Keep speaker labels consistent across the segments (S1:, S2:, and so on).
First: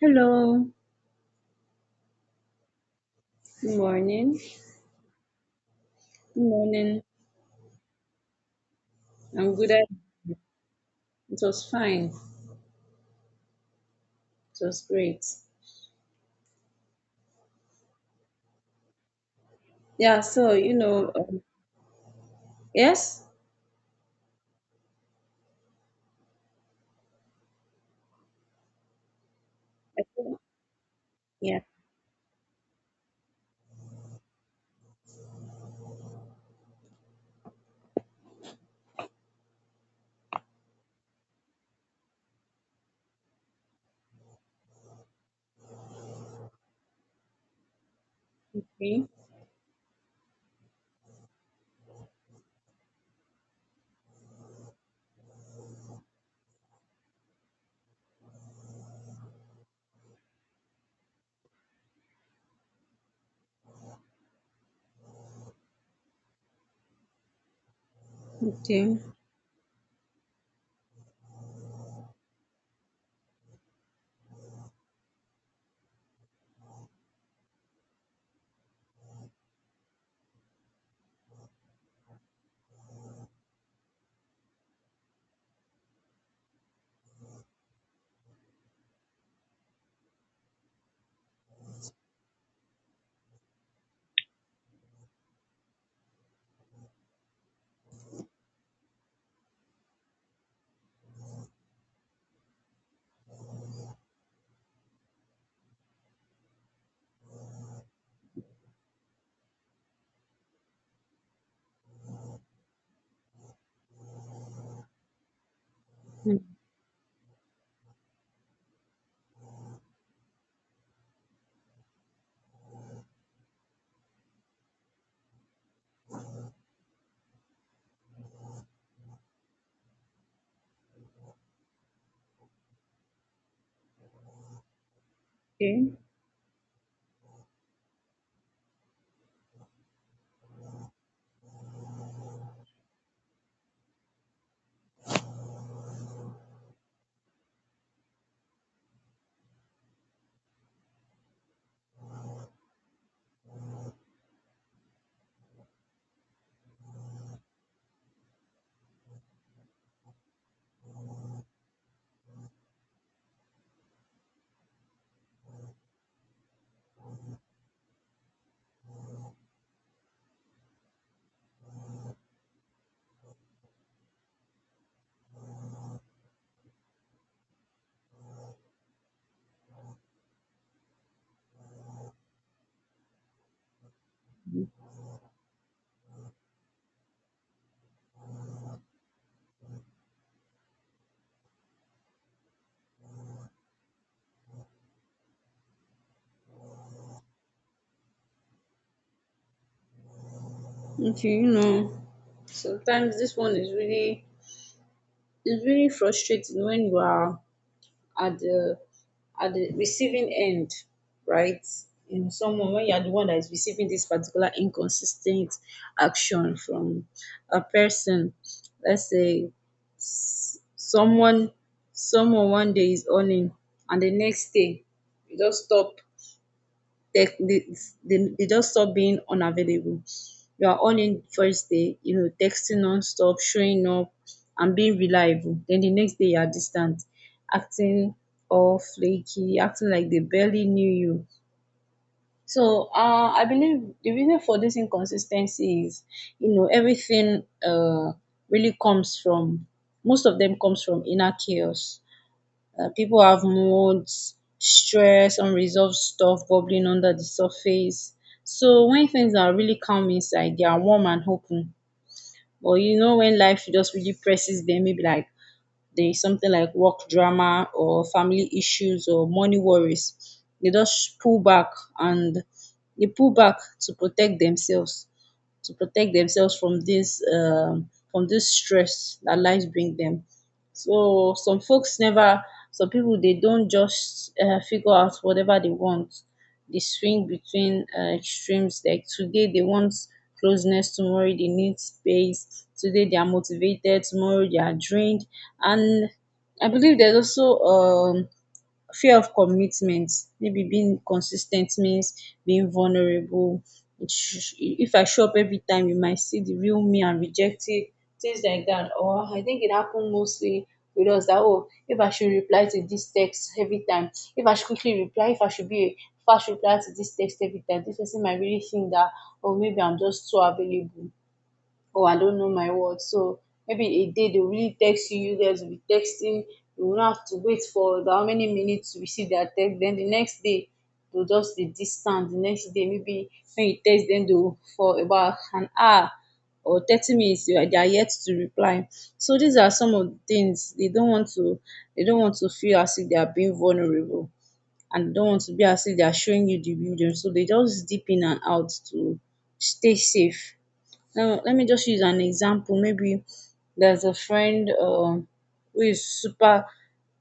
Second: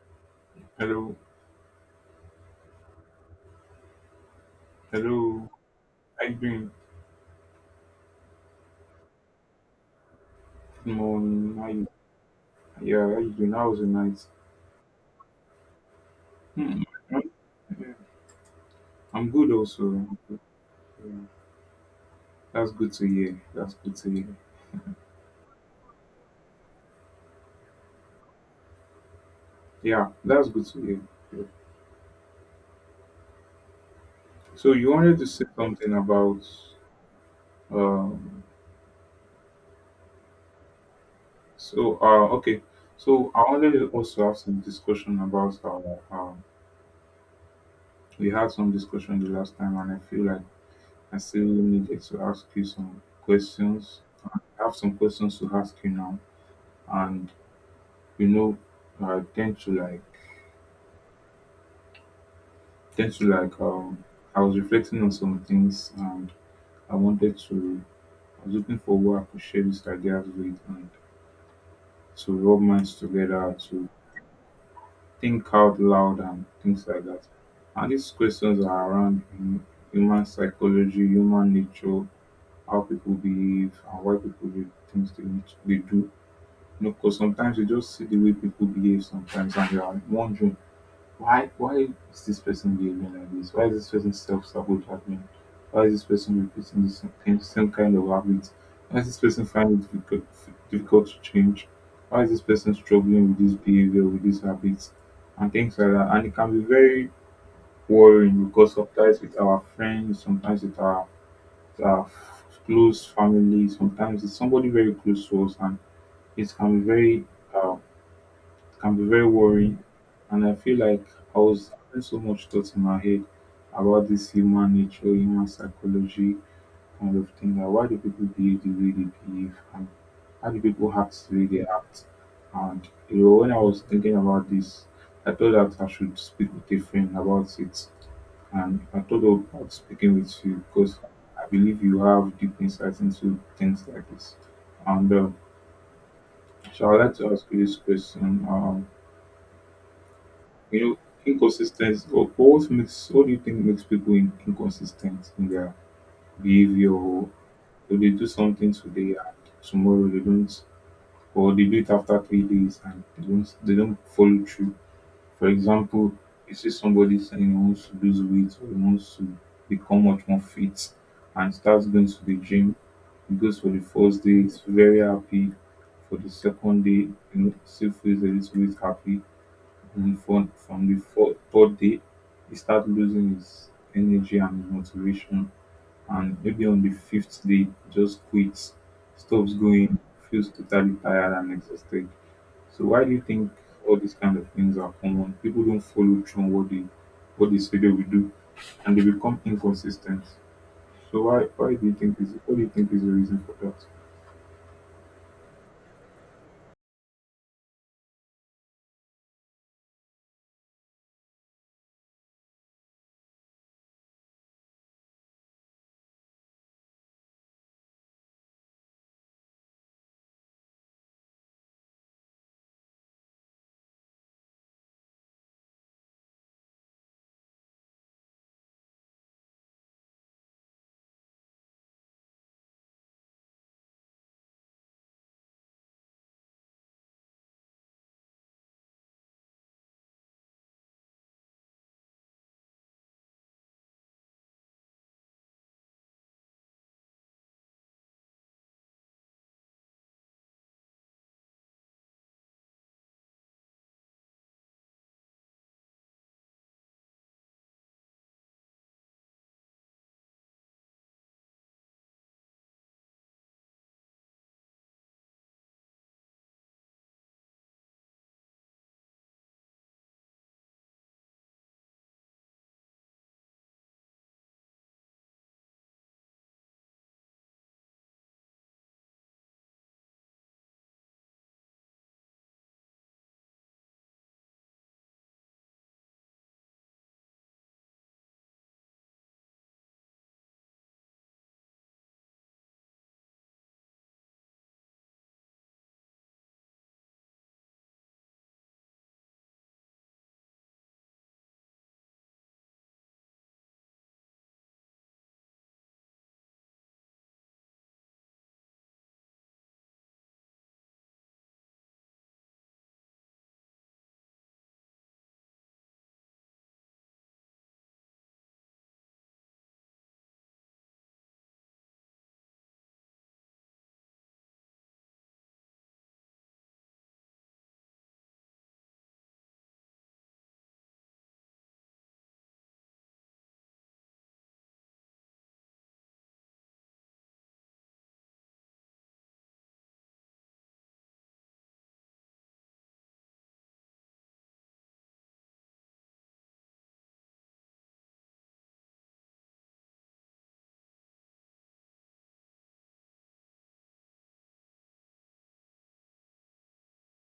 S1: Hello.
S2: Hello,
S1: Good morning.
S2: hello. How you
S1: Good
S2: doing?
S1: morning. I'm good. At,
S2: Good
S1: it
S2: morning. How
S1: was
S2: you?
S1: fine.
S2: Yeah, how you doing? How was your night?
S1: It was great.
S2: Hmm. I'm good also. I'm
S1: Yeah.
S2: good. Yeah, that's good to
S1: Yes.
S2: hear. That's good to hear.
S1: I
S2: Yeah,
S1: think,
S2: that's good to hear. Yeah.
S1: yeah.
S2: So you wanted to say something about um. So okay. So I wanted to also have some discussion about our We had some
S1: Okay.
S2: discussion the last time, and I feel like I still needed to ask you some questions. I have some questions to ask you now. And you know, I tend to like I was reflecting on some things and I wanted to I was looking
S1: Okay.
S2: for who I could share these ideas with, and to rub minds together, to think out loud and things like that. And these questions are around human psychology, human nature, how people behave and why people do things they do. Because sometimes you just see the way people behave sometimes and you are wondering why is this person behaving like this? Why is this person self-sabotaging? Why is this person repeating the same kind of habits? Why is this person finding it difficult to change? Why is this person struggling with this behavior, with these habits, and things like that? And it can be very worrying because sometimes with our friends, sometimes with our close family, sometimes it's somebody very close to us, and it uh, can be very worrying. And I feel like I was having so much thoughts in my head about this human nature, human psychology kind of thing. Like, why do people behave the way they behave? And how do people act the way they act? And you know, when I was thinking about this, I thought that I
S1: Okay.
S2: should speak with a friend about it. And I thought about speaking with you because I believe you have deep insights into things like this. And so I'd like to ask you this question. You know, inconsistency or what do you think makes people inconsistent in their behavior, or if they do something today and tomorrow they don't, or they do it after 3 days and they don't follow through. For example, you see somebody saying he wants to lose weight, or he wants to become much more fit and starts going to the gym. He goes for the first day, he's very happy. For the second day, you know, still feels a little bit happy. And from the third day, he started losing his energy and his motivation. And maybe on the fifth day, he just quits, stops going, feels totally tired and exhausted. So why do you think all these kind of things are common? People don't follow through on what they say they will do, and they become inconsistent. So
S1: Okay. You
S2: why do
S1: know.
S2: you think is what do you think is the
S1: Sometimes this
S2: reason for
S1: one
S2: that?
S1: is really frustrating when you are at the at the receiving end, right? You know, someone when you are the one that is receiving this particular inconsistent action from a person, let's say s- someone someone one day is earning and the next day you just stop they, they, they just stop being unavailable. You are on in first day, you know, texting non-stop, showing up and being reliable. Then the next day you are distant, acting all flaky, acting like they barely knew you. So I believe the reason for this inconsistency is, you know, everything really comes from, most of them comes from inner chaos. Uh, people have moods, stress, unresolved stuff bubbling under the surface. So when things are really calm inside, they are warm and open. But you know, when life just really presses them, maybe like they something like work drama or family issues or money worries, they just pull back, and they pull back to protect themselves, from this stress that life bring them. So some folks never Some people, they don't just figure out whatever they want. They swing between extremes. Like today they want closeness, tomorrow they need space; today they are motivated, tomorrow they are drained. And I believe there's also fear of commitment. Maybe being consistent means being vulnerable. If I show up every time, you might see the real me and reject it, things like that. Or I think it happened mostly with us that, oh, if I should reply to this text every time, if I should quickly reply, if I should be a fast reply to this text every time, this person might really think that, oh, maybe I'm just too available. Oh, I don't know my words. So maybe a day they will really text you, you guys will be texting, you will not have to wait for how many minutes to receive their text. Then the next day they'll just be distant. The next day maybe when you text them, they'll for about an hour or 30 minutes, they are yet to reply. So these are some of the things. They don't want to feel as if they are being vulnerable, and they don't want to be as if they are showing you the real them. So they just dip in and out to stay safe. Now, let me just use an example. Maybe there's a friend who is super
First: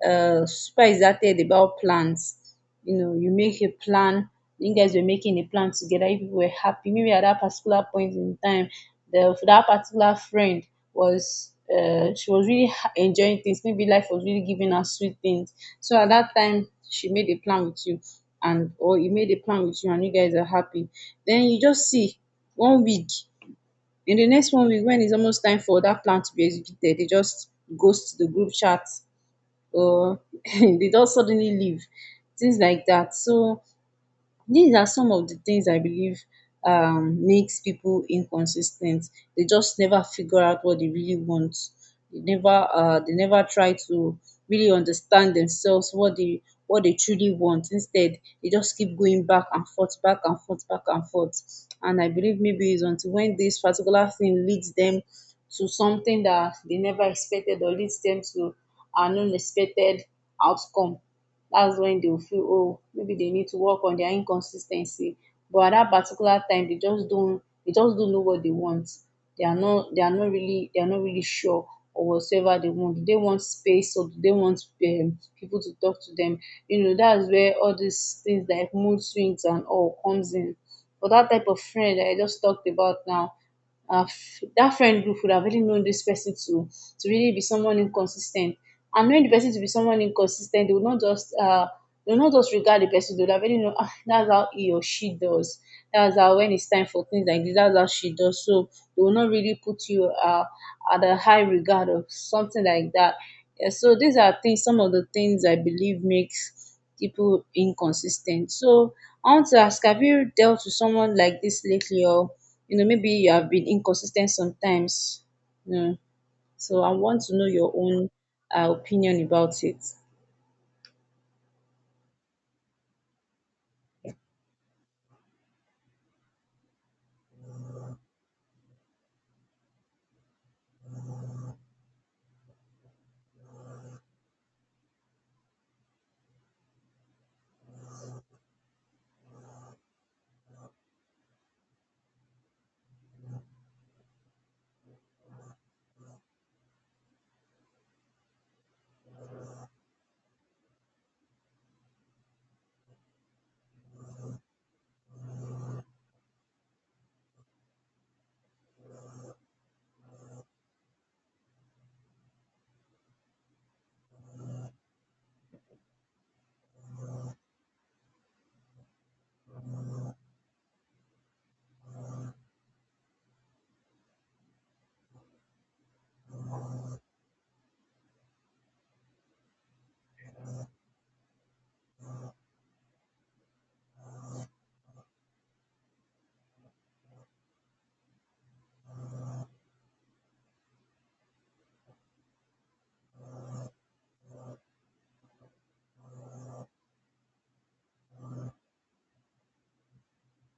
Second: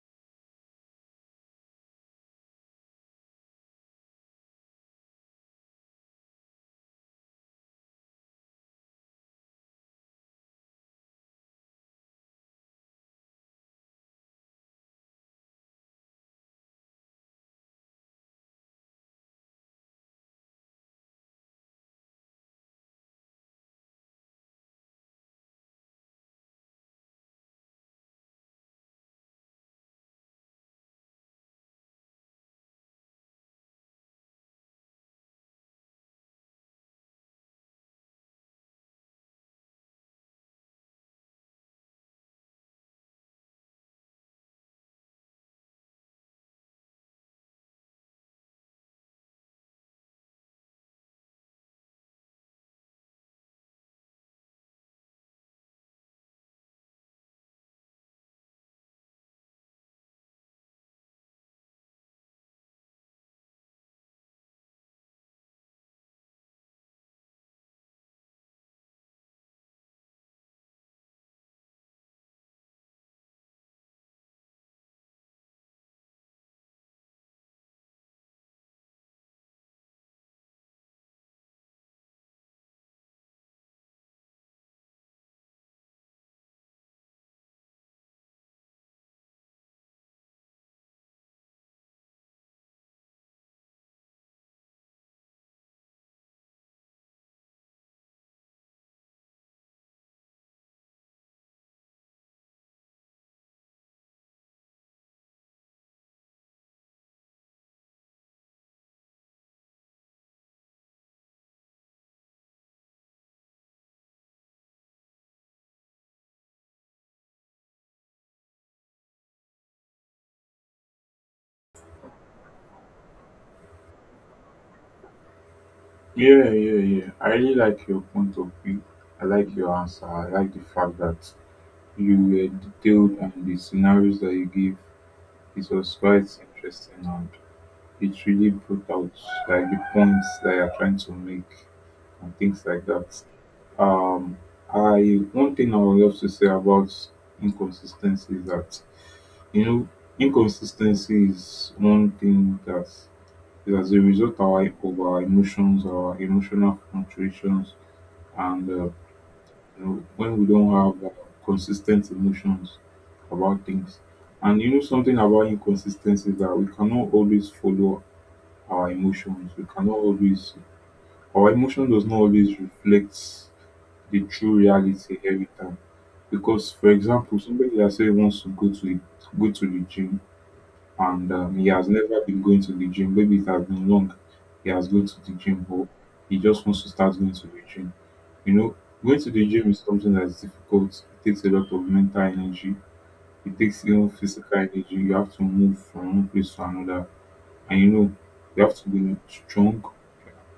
S1: uh, super excited about plants. You know, you make a plan. You guys were making a plan together. You people were happy. Maybe at that particular point in time, the that particular friend was she was really enjoying things. Maybe life was really giving her sweet things. So at that time, she made a plan with you, and or you made a plan with you, and you guys are happy. Then you just see one week. In the next one week, when it's almost time for that plan to be executed, they just ghost the group chat, or they just suddenly leave, things like that. So these are some of the things I believe makes people inconsistent. They just never figure out what they really want. They never try to really understand themselves, what they truly want. Instead, they just keep going back and forth, back and forth, back and forth. And I believe maybe it's until when this particular thing leads them to something that they never expected, or leads them to an unexpected outcome, that's when they'll feel, oh, maybe they need to work on their inconsistency. But at that particular time, they just don't know what they want. They are not really sure or whatsoever they want. Do they want space, or do they want people to talk to them? You know, that's where all these things like mood swings and all comes in. But that type of friend that I just talked about now, that friend group would have really known this person to really be someone inconsistent. And knowing the person to be someone inconsistent, they would not just regard the person. They would have already known, ah, that's how he or she does. That's how when it's time for things like this, that's how she does. So they will not really put you at a high regard or something like that. Yeah, so these are things. Some of the things I believe makes people inconsistent. So I want to ask: have you dealt with someone like this lately, or? You know, maybe you have been inconsistent sometimes. You know. So I want to know your own opinion about it.
S2: Yeah, yeah, yeah. I really like your point of view. I like your answer. I like the fact that you were detailed, and the scenarios that you gave, it was quite interesting, and it really brought out like the points that you're trying to make and things like that. Um, I one thing I would love to say about inconsistency is that you know inconsistency is one thing that is as a result of our emotions, our emotional fluctuations, and you know, when we don't have consistent emotions about things. And you know something about inconsistency is that we cannot always follow our emotions. We cannot always Our emotion does not always reflect the true reality every time. Because for example, somebody that say he wants to go to the gym, and he has never been going to the gym. Maybe it has been long. He has gone to the gym, but he just wants to start going to the gym. You know, going to the gym is something that is difficult. It takes a lot of mental energy. It takes, you know, physical energy. You have to move from one place to another, and you know, you have to be strong.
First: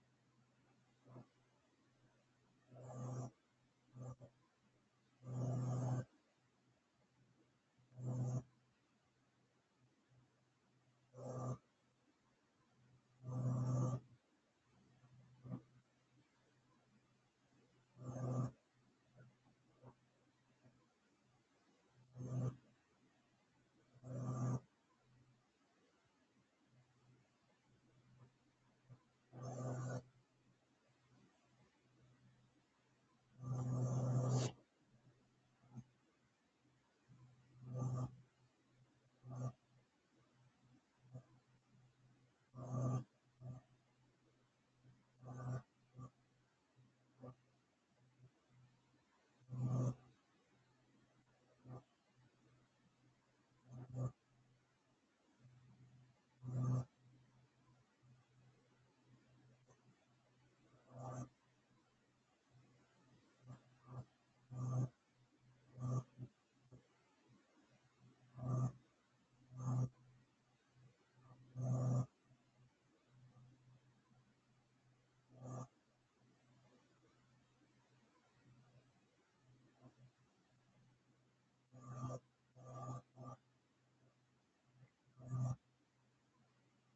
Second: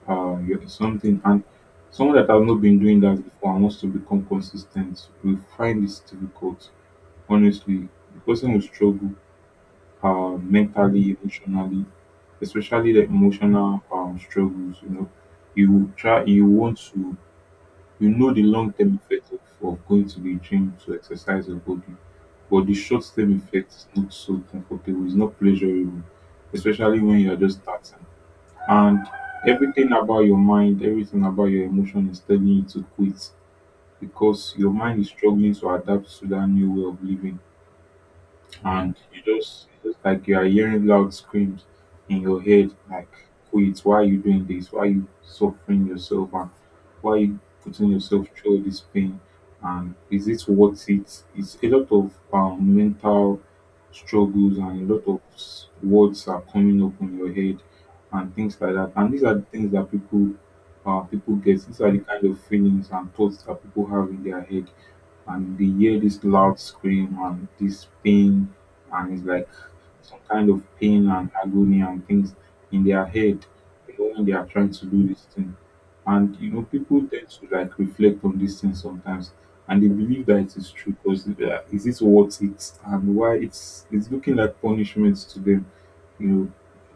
S2: You're something, and someone that has not been doing that before and wants to become consistent will find this difficult. Honestly, the person will struggle mentally, emotionally, especially the emotional struggles. You know, you want to, you know, the long term effect of going to the gym to exercise your body, but the short term effect is not so comfortable, it's not pleasurable, especially when you are just starting. And everything about your mind, everything about your emotion is telling you to quit, because your mind is struggling to adapt to that new way of living, and you just, it's like you are hearing loud screams in your head, like, quit, why are you doing this, why are you suffering yourself, and why are you putting yourself through this pain, and is it worth it? It's a lot of mental struggles, and a lot of words are coming up in your head and things like that. And these are the things that people get. These are the kind of feelings and thoughts that people have in their head, and they hear this loud scream and this pain, and it's like some kind of pain and agony and things in their head, you know, when they are trying to do this thing. And you know people tend to like reflect on these things sometimes, and they believe that it is true, because is this worth it, and why it's looking like punishment to them, you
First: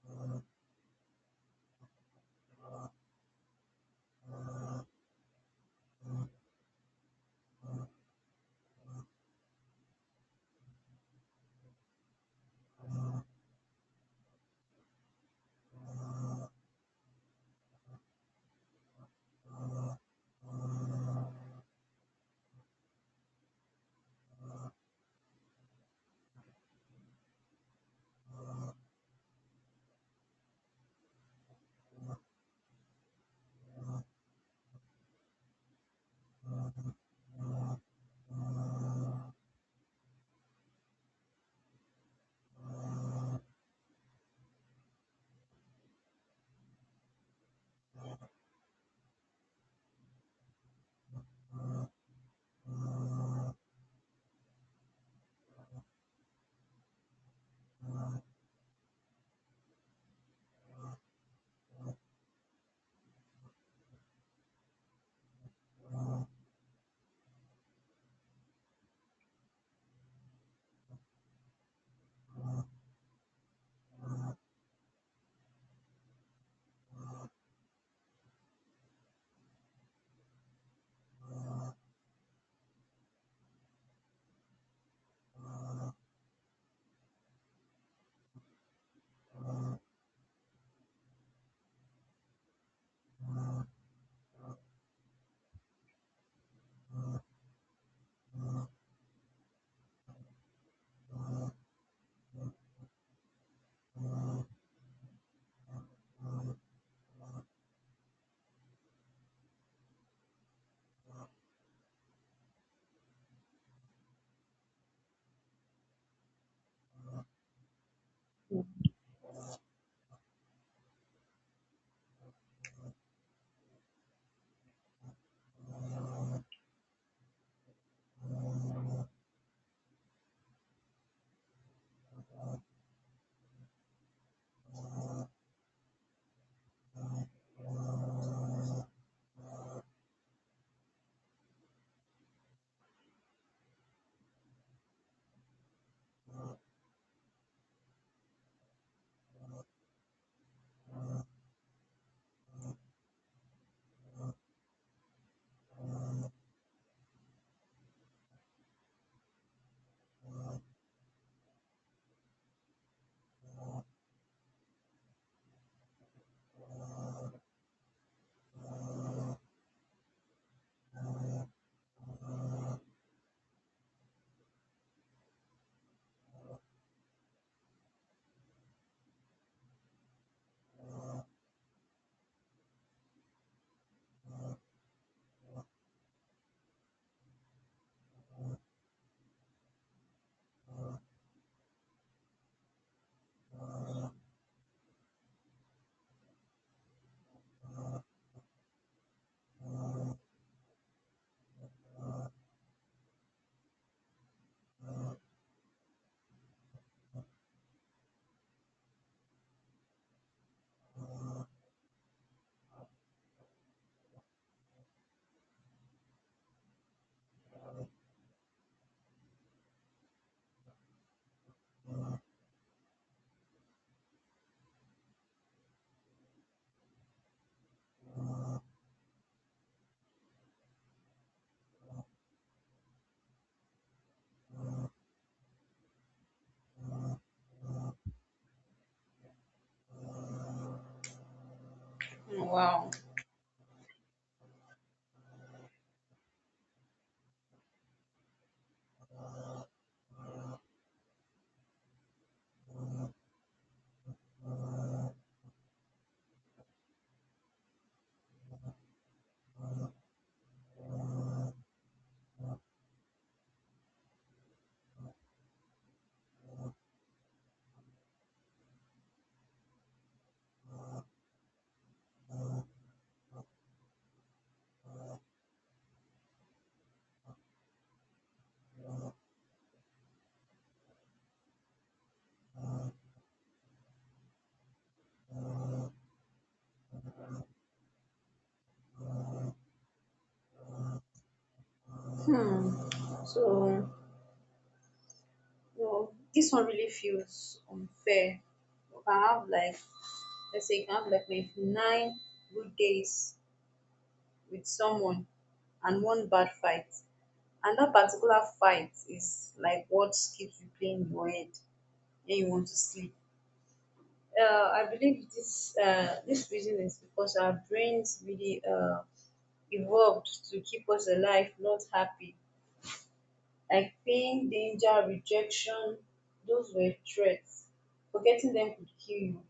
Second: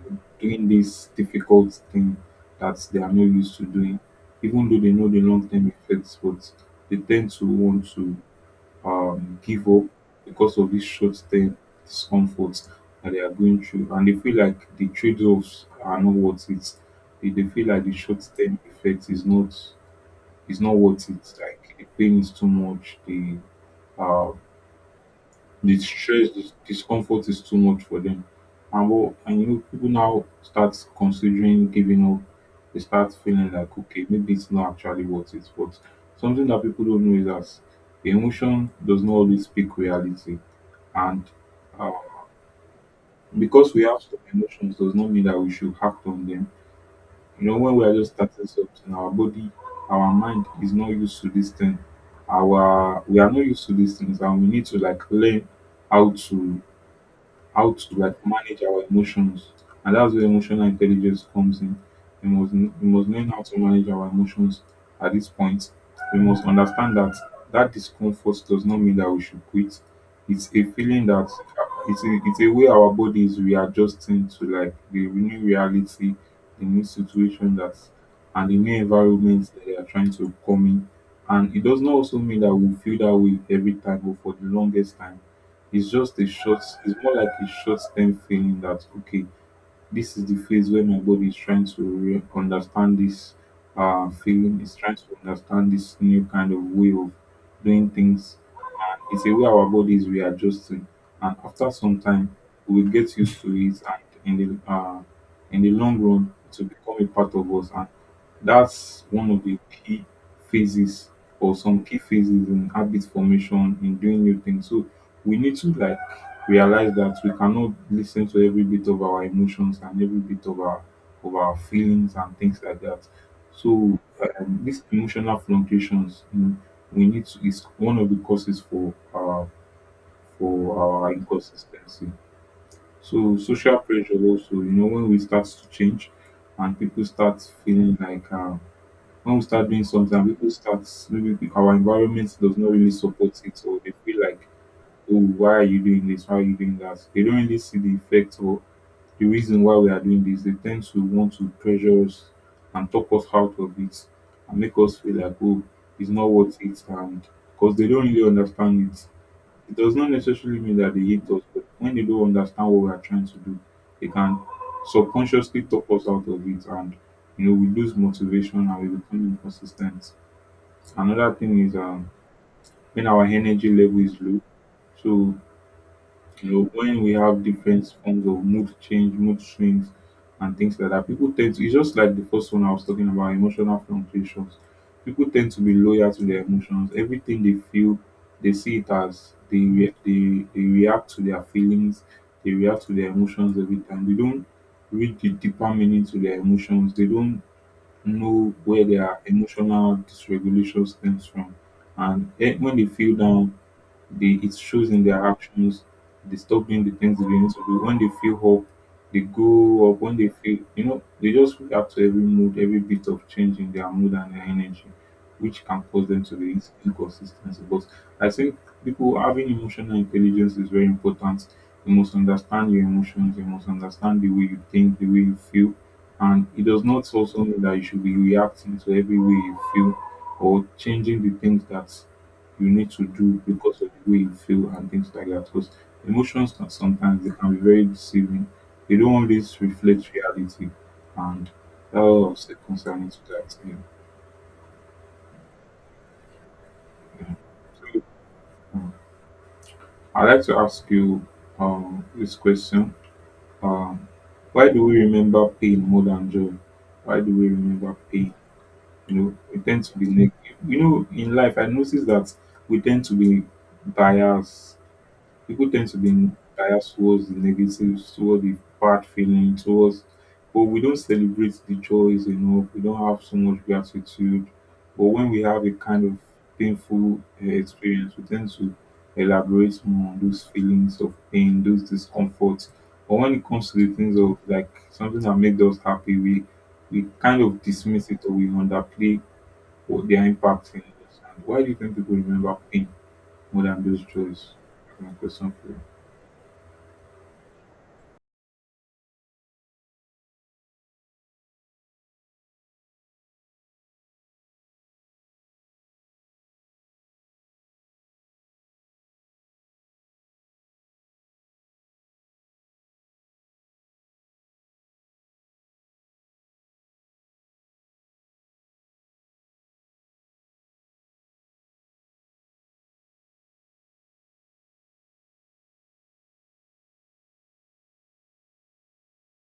S2: know, doing this difficult thing that they are not used to doing. Even though they know the long-term effects, but they tend to want to give up because of this short-term discomfort that they are going through, and they feel like the trade-offs are not worth it. They feel like the short-term effect is not worth it. Like the pain is too much. Uh, the stress, the discomfort is too much for them. And well, and you know, people now start considering giving up. They start feeling like, okay, maybe it's not actually worth it. But something that people don't know is that the emotion does not always speak reality. And uh, because we have some emotions does not mean that we should act on them. You know, when we are just starting something, our mind is not used to this thing. Our we are not used to these things, and we need to like learn how to how to like manage our emotions. And that's where emotional intelligence comes in. We must learn how to manage our emotions at this point. We must understand that discomfort does not mean that we should quit. It's a feeling that it's a way our body is readjusting to like the new reality, the new situation that, and the new environment that they are trying to come in. And it does not also mean that we feel that way every time or for the longest time. It's more like a short term feeling that, okay, this is the phase where my body is trying to understand this feeling. It's trying to understand this new kind of way of doing things. And it's a way our body is readjusting. And after some time, we will get used to it. And in in the long run, it will become a part of us. And that's one of the key phases, or some key phases in habit formation, in doing new things. So we need to like realise that we cannot listen to every bit of our emotions and every bit of our feelings and things like that. So these emotional fluctuations, you know, we need to is one of the causes for our inconsistency. So social pressure also, you know, when we start to change and people start feeling like, when we start doing something and people start, maybe our environment does not really support it, or they feel like, oh, why are you doing this? Why are you doing that? They don't really see the effect or the reason why we are doing this. They tend to want to pressure us and talk us out of it, and make us feel like, oh, it's not worth it. And because they don't really understand it, it does not necessarily mean that they hate us, but when they don't understand what we are trying to do, they can subconsciously talk us out of it. And you know, we lose motivation and we become inconsistent. Another thing is when our energy level is low. So, when we have different forms of mood change, mood swings, and things like that, people tend to, it's just like the first one I was talking about, emotional fluctuations. People tend to be loyal to their emotions. Everything they feel, they see it as they react to their feelings, they react to their emotions every time. They don't read the deeper meaning to their emotions, they don't know where their emotional dysregulation stems from. And when they feel down, they, it shows in their actions. They stop doing the things they need to do. When they feel hope, they go up. When they feel, you know, they just react to every mood, every bit of change in their mood and their energy, which can cause them to be inconsistency. But I think people having emotional intelligence is very important. You must understand your emotions. You must understand the way you think, the way you feel. And it does not also mean that you should be reacting to every way you feel or changing the things that you need to do because of the way you feel and things like that. Because emotions can sometimes they can be very deceiving. They don't always reflect reality, and that was
S1: Wow.
S2: concerning to that. Yeah. yeah. So um, I'd like to ask you this question: um, why do we remember pain more than joy? Why do we remember pain? You know, we tend to be negative. You know, in life, I notice that we tend to be biased, people tend to be biased towards the negatives, towards the bad feeling, towards but we don't celebrate the joys enough. We don't have so much gratitude. But when we have a kind of painful experience, we tend to elaborate more on those feelings of pain, those discomforts. But when it comes to the things of like something that made us happy, we kind of dismiss it or we underplay what their impact in us. And why do you think people remember
S1: Hmm.
S2: pain more than
S1: So,
S2: those joys? That's my question for you.
S1: no, this one really feels unfair. You can have like, let's say you can have like maybe nine good days with someone and one bad fight. And that particular fight is like what keeps replaying in your head when you want to sleep. I believe this reason is because our brains really evolved to keep us alive, not happy. Like pain, danger, rejection, those were threats. Forgetting them could kill you.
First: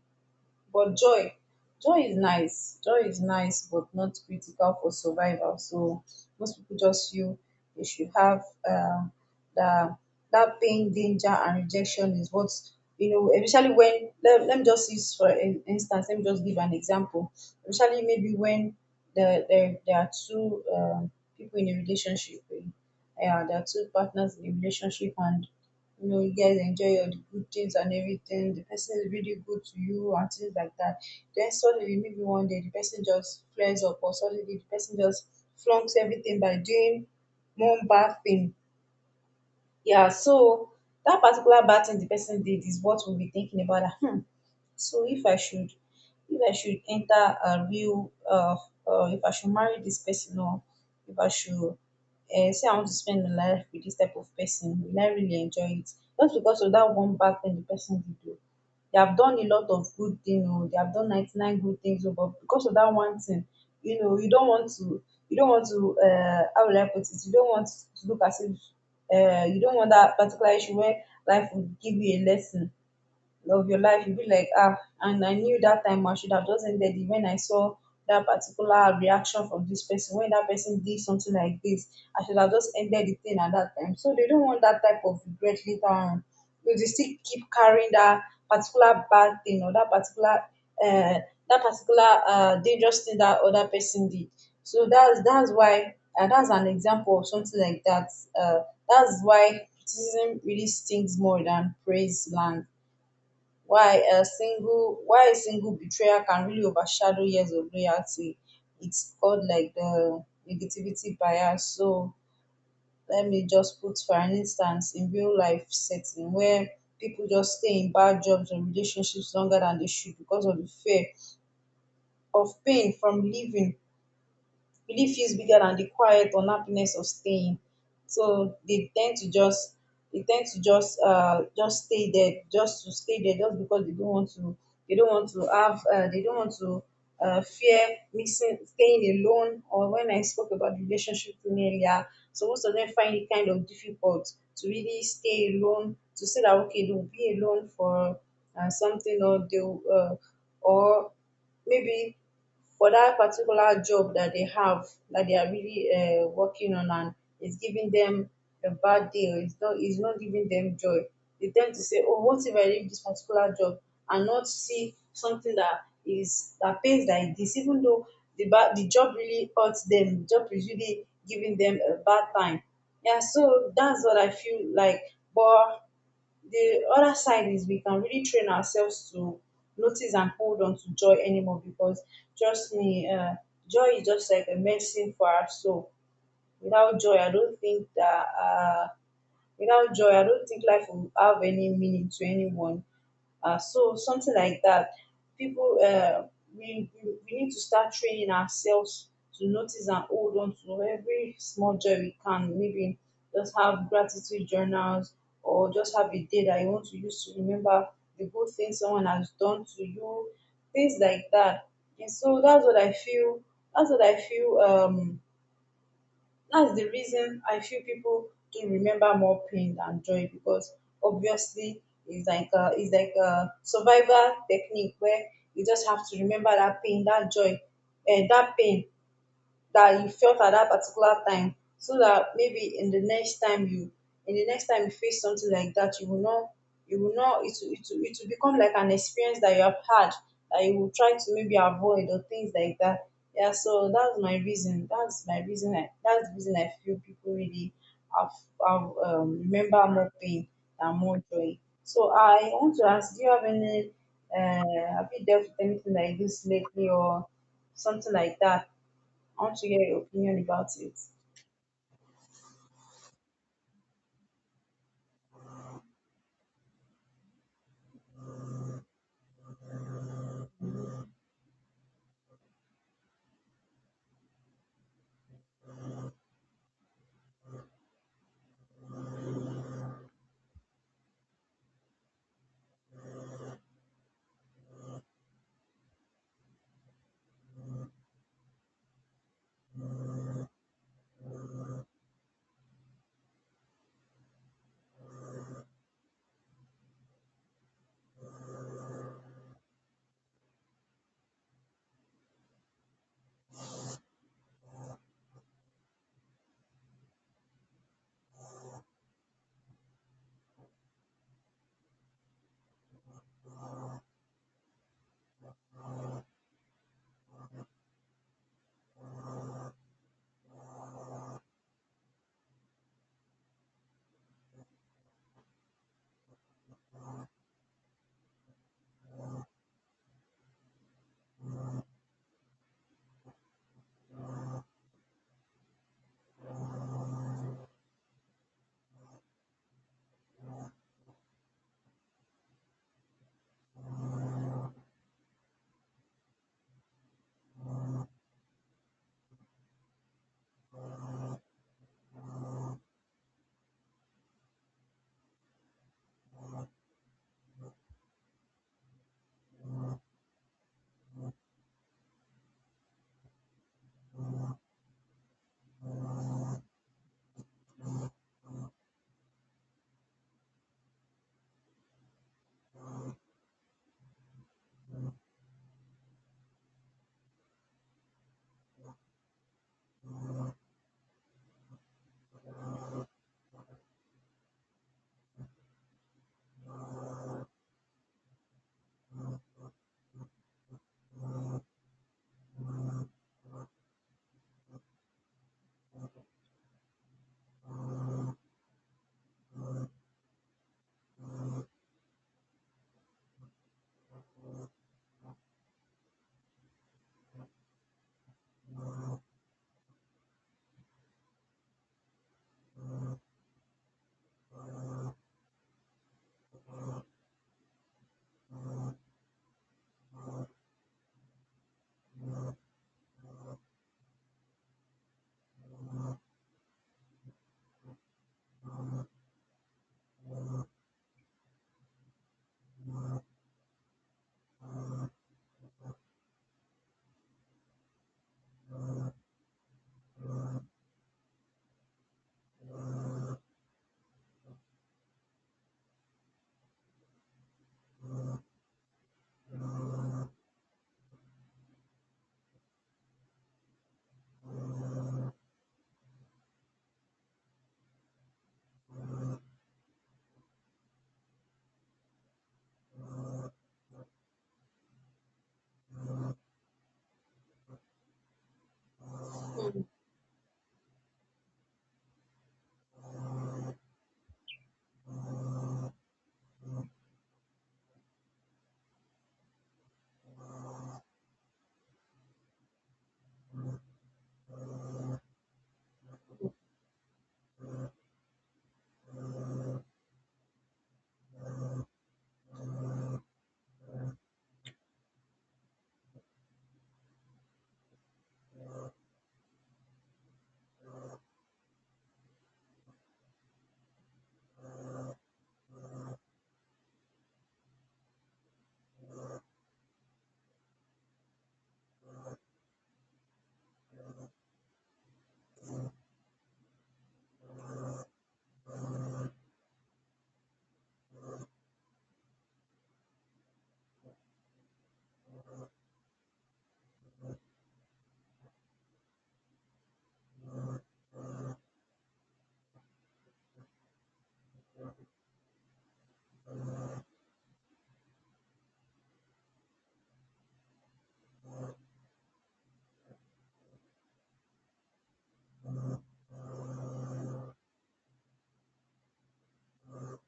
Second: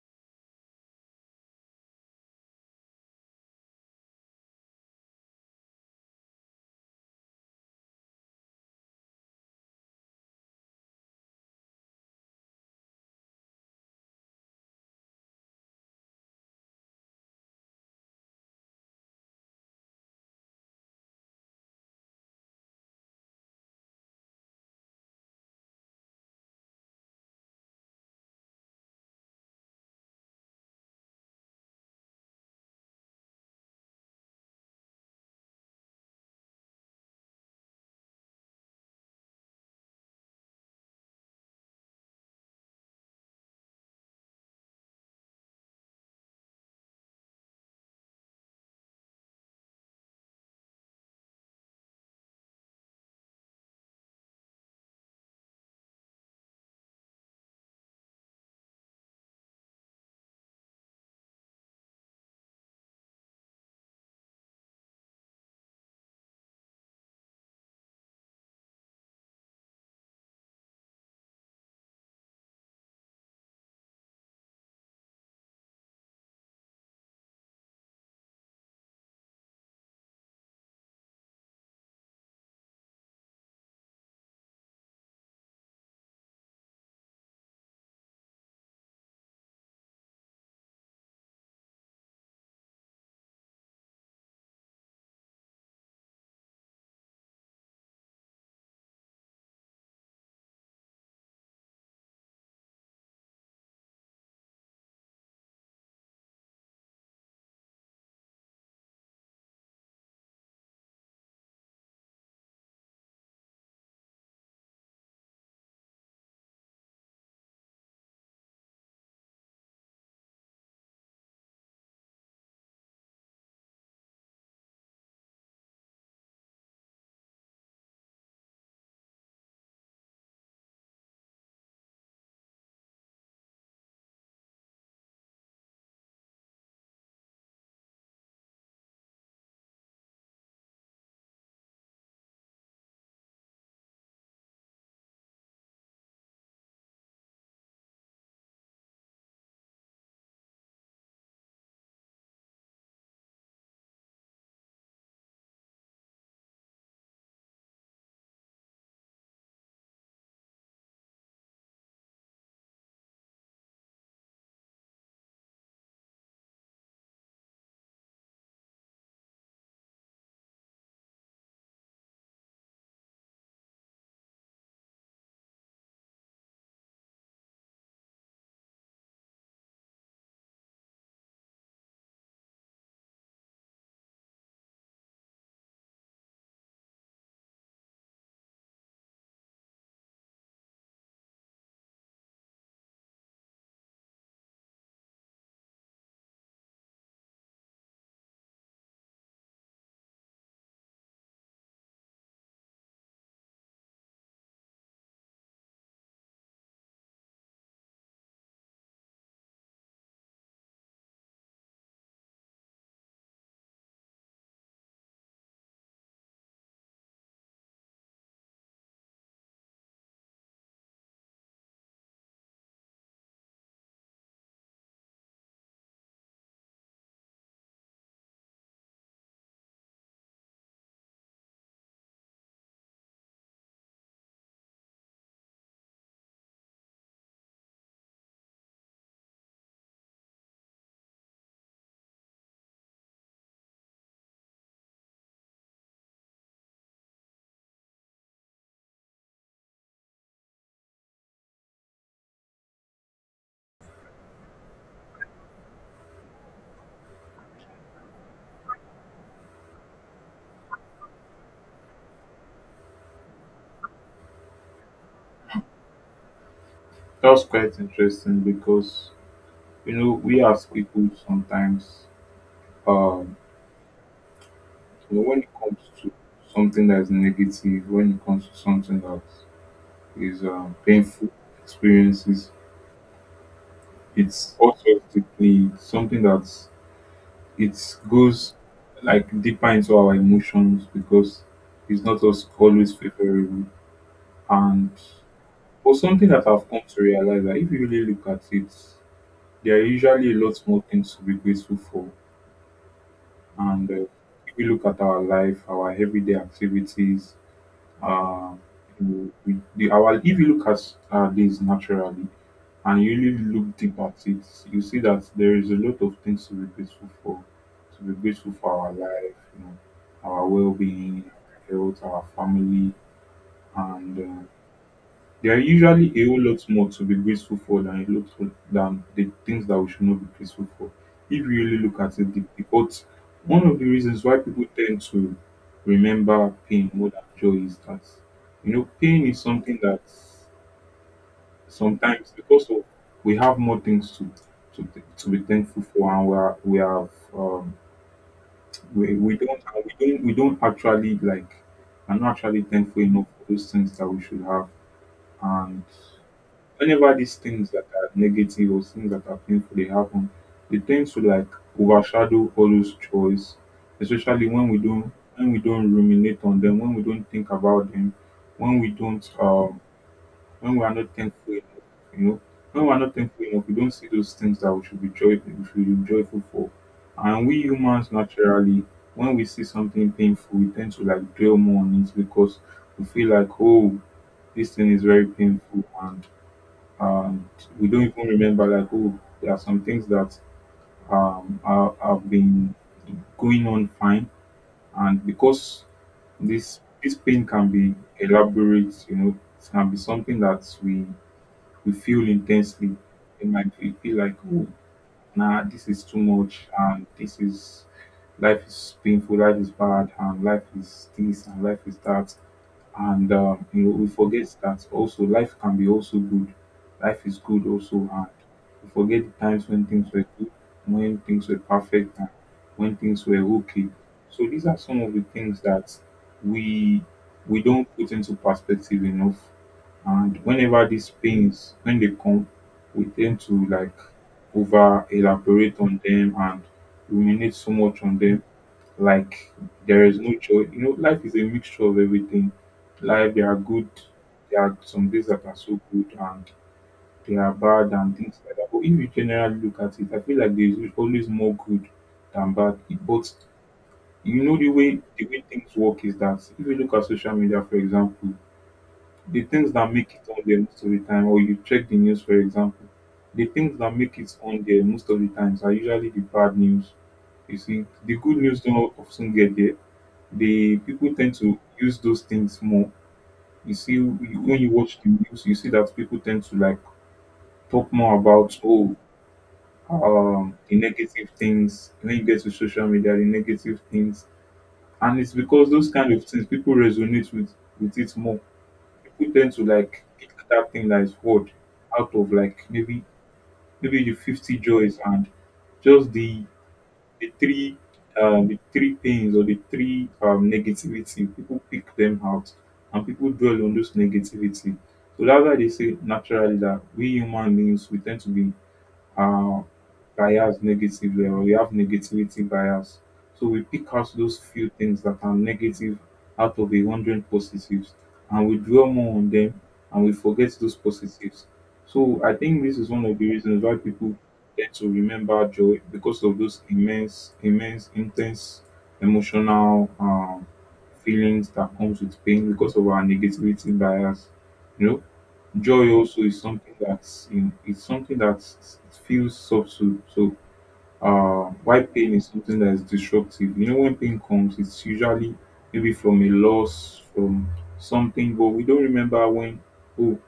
S1: But joy, joy is nice. Joy is nice, but not critical for survival. So most people just feel they should have uh, the that pain, danger, and rejection is what, you know. Especially when let me just use for instance. Let me just give an example. Especially maybe when there are two people in a relationship. Yeah, there are two partners in a relationship, and you know, you guys enjoy your good things and everything. The person is really good to you and things like that. Then suddenly, maybe one day, the person just flares up, or suddenly the person just flunks everything by doing one bad thing. Yeah, so that particular bad thing the person did is what we'll be thinking about. That, hmm, so if I should enter a real if I should marry this person, or if I should say I want to spend my life with this type of person, will I really enjoy it? Just because of that one bad thing the person did do. They have done a lot of good things, or they have done 99 good things. Oh, but because of that one thing, you know, you don't want to, how will I put it? You don't want to look as if, you don't want that particular issue where life will give you a lesson, love your life, you be like, ah, and I knew that time I should have just ended it when I saw that particular reaction from this person, when that person did something like this, I should have just ended the thing at that time. So they don't want that type of regret later on, but they still keep carrying that particular bad thing, or that particular uh, dangerous thing that other person did. So that's why, that's an example of something like that. uh, that's why criticism really stings more than praise lands, why a single betrayal can really overshadow years of loyalty. It's called like the negativity bias. So let me just put for an instance in real life setting where people just stay in bad jobs and relationships longer than they should because of the fear of pain from leaving. Belief feels bigger than the quiet unhappiness of staying. So they tend to just stay there, just to stay there, just because they don't want to they don't want to have they don't want to, fear missing staying alone, or when I spoke about relationship thing earlier. So most of them find it kind of difficult to really stay alone, to say that okay, they'll be alone for something, or they'll or maybe for that particular job that they have, that they are really working on and it's giving them a bad deal. It's not giving them joy. They tend to say, oh, what if I leave this particular job and not see something that is that pays like this, even though the job really hurts them, the job is really giving them a bad time. Yeah, so that's what I feel like. But the other side is we can really train ourselves to notice and hold on to joy anymore, because trust me, joy is just like a medicine for our soul. Without joy, I don't think that without joy, I don't think life will have any meaning to anyone. So something like that. People, uh, we need to start training ourselves to notice and hold on to every small joy we can. Maybe just have gratitude journals, or just have a day that you want to use to remember the good things someone has done to you, things like that. And so that's what I feel. That's what I feel. That's the reason I feel people do remember more pain than joy, because obviously it's like a survival technique where you just have to remember that pain, that joy, and that pain that you felt at that particular time, so that maybe in the next time you face something like that, you will not, it will, it will become like an experience that you have had, that you will try to maybe avoid or things like that. Yeah, so that's my reason. That's my reason. That's the reason I feel people really have, have remember more pain than more joy. So I want to ask, do you have any? Uh, have you dealt with anything like this lately, or something like that? I want to hear your opinion about it.
S2: That's quite interesting because you know we as people sometimes um you know, when it comes to something that is negative, when it comes to something that is painful experiences, it's also deeply something that it goes like deeper into our emotions because it's not us always favorable and for something that I've come to realize that if you really look at it, there are usually a lot more things to be grateful for. And if we look at our life, our everyday activities, uh, our if you look at our days naturally and you really look deep at it, you see that there is a lot of things to be grateful for. To be grateful for our life, you know, our well-being, our health, our family, and there are usually a whole lot more to be grateful for than than the things that we should not be grateful for. If you really look at it, because one of the reasons why people tend to remember pain more than joy is that you know pain is something that sometimes because of we have more things to to, to be thankful for and we have we don't and we don't actually like are not actually thankful enough for those things that we should have and whenever these things that are negative or things that are painful they happen, they tend to like overshadow all those joys, especially when we don't ruminate on them, when we don't think about them, when we don't when we are not thankful enough, you know. When we are not thankful enough, we don't see those things that we should be joyful we should be joyful for. And we humans naturally, when we see something painful, we tend to like dwell more on it because we feel like, oh, this thing is very painful and we don't even remember like oh there are some things that are, have been going on fine and because this pain can be elaborate you know it can be something that we feel intensely it might be, feel like oh nah this is too much and this is life is painful life is bad and life is this and life is that and you know, we forget that also life can be also good. Life is good also hard. We forget the times when things were good, when things were perfect, and when things were okay. So these are some of the things that we we don't put into perspective enough. And whenever these pains, when they come, we tend to like over elaborate on them and ruminate so much on them like there is no choice. You know, life is a mixture of everything. Life, there are good, there are some days that are so good and there are bad and things like that. But if you generally look at it, I feel like there is always more good than bad. But you know the way things work is that if you look at social media, for example, the things that make it on there most of the time, or you check the news, for example, the things that make it on there most of the times are usually the bad news. You see, the good news don't often get there, the people tend to use those things more. You see, when you watch the news, you see that people tend to like talk more about oh, the negative things. When you get to social media, the negative things, and it's because those kind of things people resonate with it more. People tend to like pick that thing that is hard out of like maybe the 50 joys and just the three the three things or the three negativity, people pick them out and people dwell on those negativity, so that's why they say naturally that we human beings we tend to be uh, bias negative level. We have negativity bias. So we pick out those few things that are negative out of 100 positives and we dwell more on them and we forget those positives. So I think this is one of the reasons why people tend to remember joy because of those immense, immense, intense emotional feelings that comes with pain because of our negativity bias. You know, joy also is something that's you know, it's something that feels subtle so why pain is something that is disruptive you know when pain comes it's usually maybe from a loss from something but we don't remember when oh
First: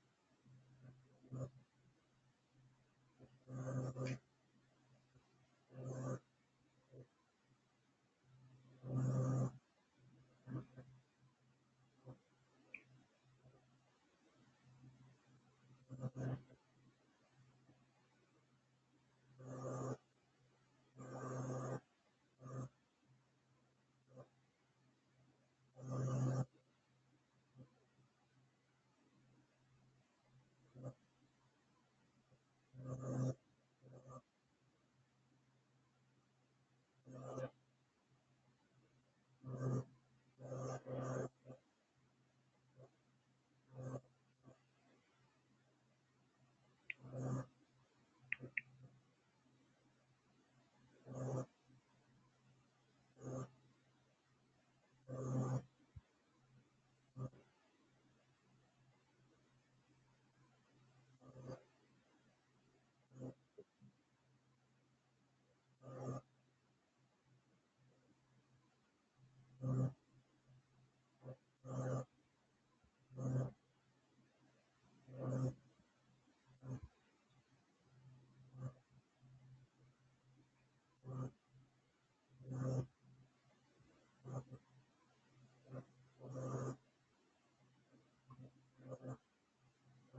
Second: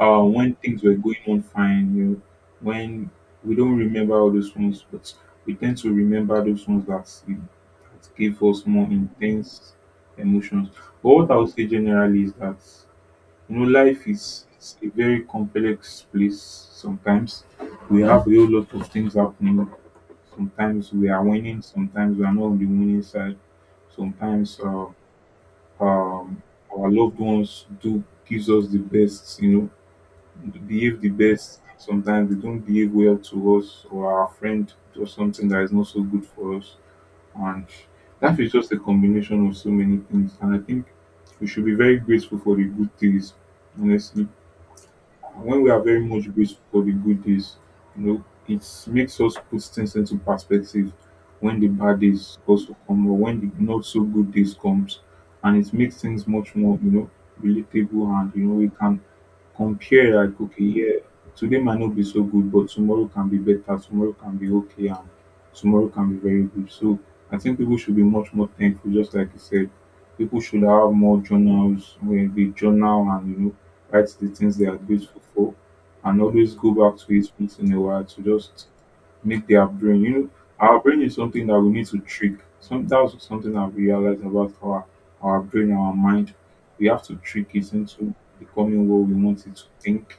S2: when things were going on fine you know when we don't remember all those ones but we tend to remember those ones that, you know, that give us more intense emotions but what I would say generally is that you know, life is a very complex place sometimes. We have a whole lot of things happening. Sometimes we are winning, sometimes we are not on the winning side. Sometimes um, our loved ones do gives us the best, you know, behave the best. Sometimes they don't behave well to us or our friend does something that is not so good for us. And that is just a combination of so many things. And I think we should be very grateful for the good things, honestly, when we are very much grateful for the good days, you know, it makes us put things into perspective when the bad days also come or when the not so good days comes and it makes things much more, you know, relatable and you know we can compare like okay, yeah, today might not be so good, but tomorrow can be better, tomorrow can be okay and tomorrow can be very good. So I think people should be much more thankful, just like you said. People should have more journals where they journal and you know write the things they are grateful for, and always go back to it once in a while to just make their brain. You know, our brain is something that we need to trick. Some that's something I've realized about our brain, our mind. We have to trick it into becoming what we want it to think,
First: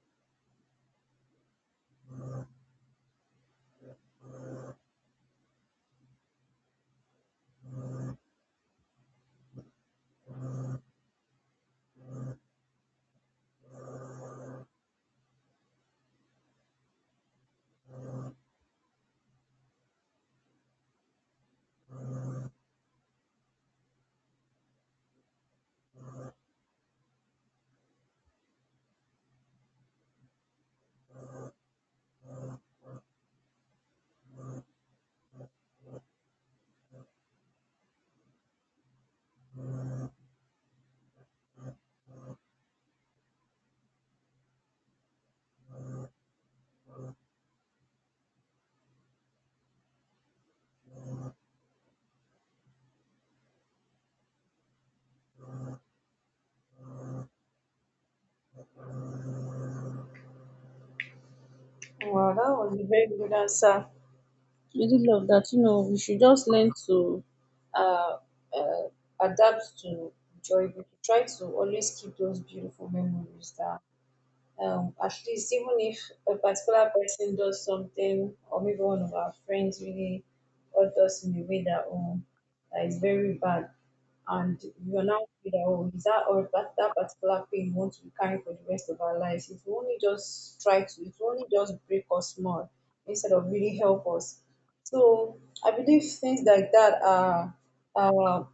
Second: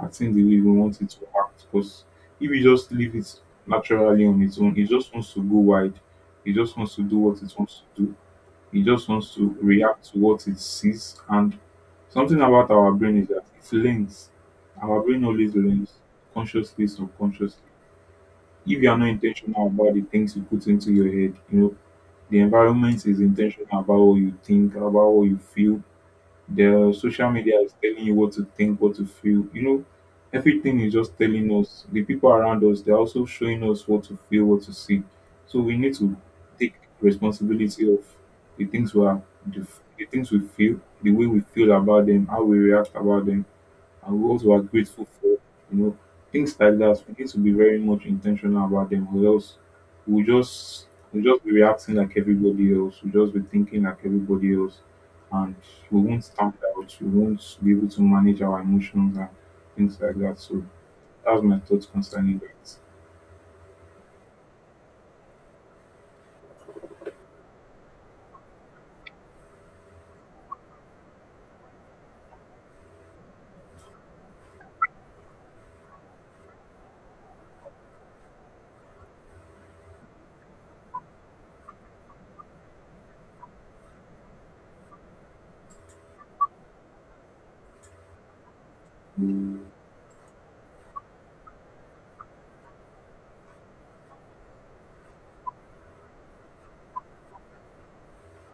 S2: acting the way we want it to act. Because if you just leave it naturally on its own, it just wants to go wide. It just wants to do what it wants to do, it just wants to react to what it sees. And something about our brain is that it learns. Our brain always learns, consciously, subconsciously. If you are not intentional about the things you put into your head, you know, the environment is intentional about what you think, about what you feel, the social media is telling you what to think, what to feel. You know, everything is just telling us. The people around us, they're also showing us what to feel, what to see. So we need to take responsibility of the things we are, the, the things we feel, the way we feel about them, how we react about them and we also are grateful for. You know, things like that. We need to be very much intentional about them, or else we'll just we'll just be reacting like everybody else. We'll just be thinking like everybody else, and we won't stand out. We won't be able to manage our emotions and things like that. So that's my thoughts
S1: Wow,
S2: concerning
S1: that was
S2: that.
S1: a very good answer. We did love that. You know, we should just learn to uh, uh, adapt to joy. We should try to always keep those beautiful memories that, at least even if a particular person does something, or maybe one of our friends really hurt us in a way that that is very bad, and we are now feel that, oh, is that or that particular pain we want to carry for the rest of our lives, it
S2: Mm,
S1: will only just try to, it will only just break us more instead of really help us. So I believe things like that are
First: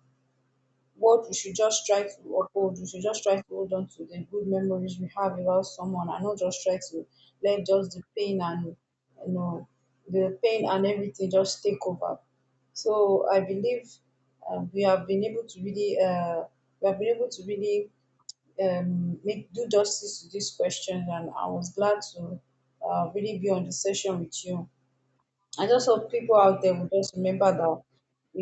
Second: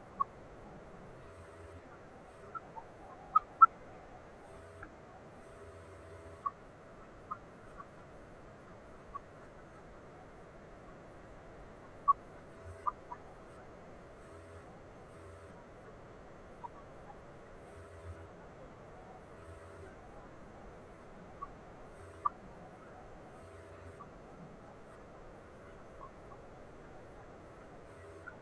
S1: what we should just try to uphold. We should just try to hold on to the good memories we have about someone, and not just try to let just the pain and, you know, the pain and everything just take over. So I believe uh, we have been able to really uh, we have been able to really make do justice to these questions, and I was glad to really be on the session with you. I just hope people out there will just remember that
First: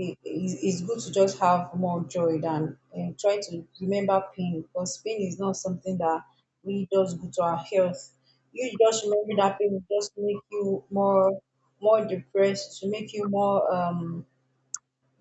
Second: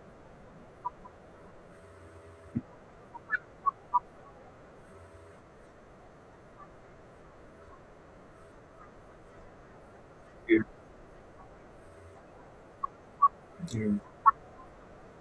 S1: it's good to just have more joy than and try to remember pain, because pain is not something that really does good to our health. You just remember that pain will just make
S2: yeah,
S1: you more, more depressed, to make you more
S2: yeah.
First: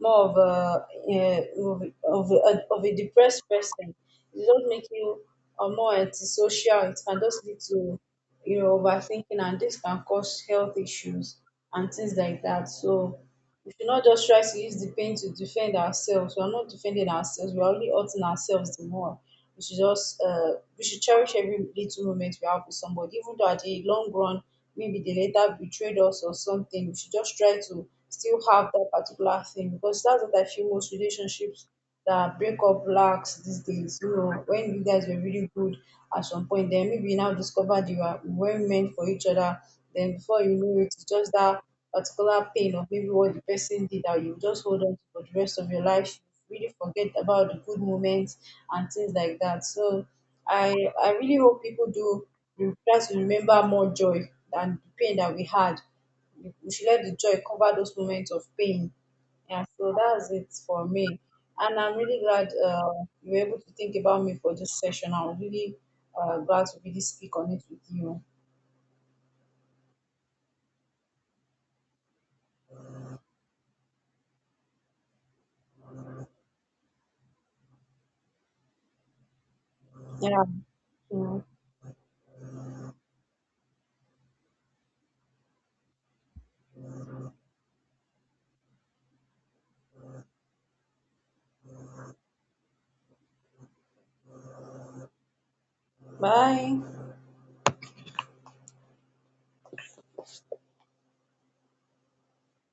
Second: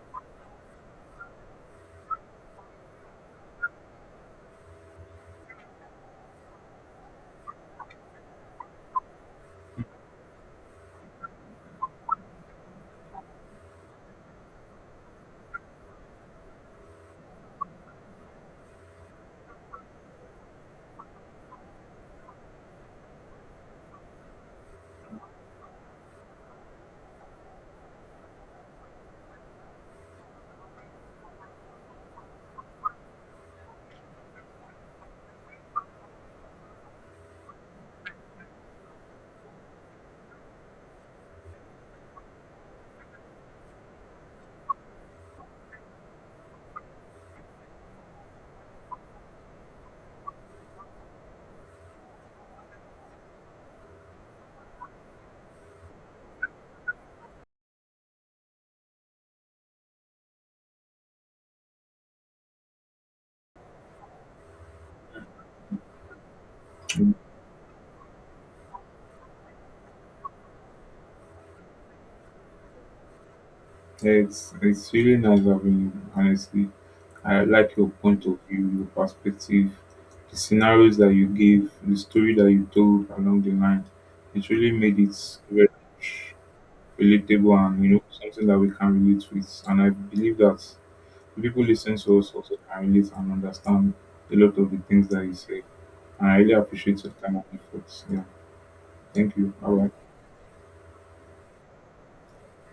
S1: more of a, yeah, of a depressed person. It doesn't make you more antisocial. It can just lead to, you know, overthinking, and this can cause health issues and things like that. So we should not just try to use the pain to defend ourselves. We are not defending ourselves. We are only hurting ourselves the more. We should just we should cherish every little moment we have with somebody, even though at the long run maybe they later betrayed us or something. We should just try to still have that particular thing, because that's what I feel most relationships that break up lacks these days. You know, when you guys were really good at some point, then maybe you now discovered you are weren't meant for each other, then before you know it, it's just that particular pain of maybe what the person did that you just hold on to for the rest of your life, really forget about the good moments and things like that. So I I really hope people do try to remember more joy than the pain that we had. We should let the joy cover those moments of pain. Yeah, so that's it for me. And I'm really glad, you were able to think about me for this session. I'm really glad to really speak on it with you.
S2: Yeah, it's really nice having you. Honestly, I like your point of view, your perspective, the
S1: Yeah.
S2: scenarios that you
S1: Mm.
S2: gave, the story that you told along the line. It really made it very relatable and you know something that we can relate with. And I believe that the people listening to us also can relate and understand a lot of the things that you say. And I really
S1: Bye.
S2: appreciate your time and efforts. Yeah, thank you. Bye. Bye.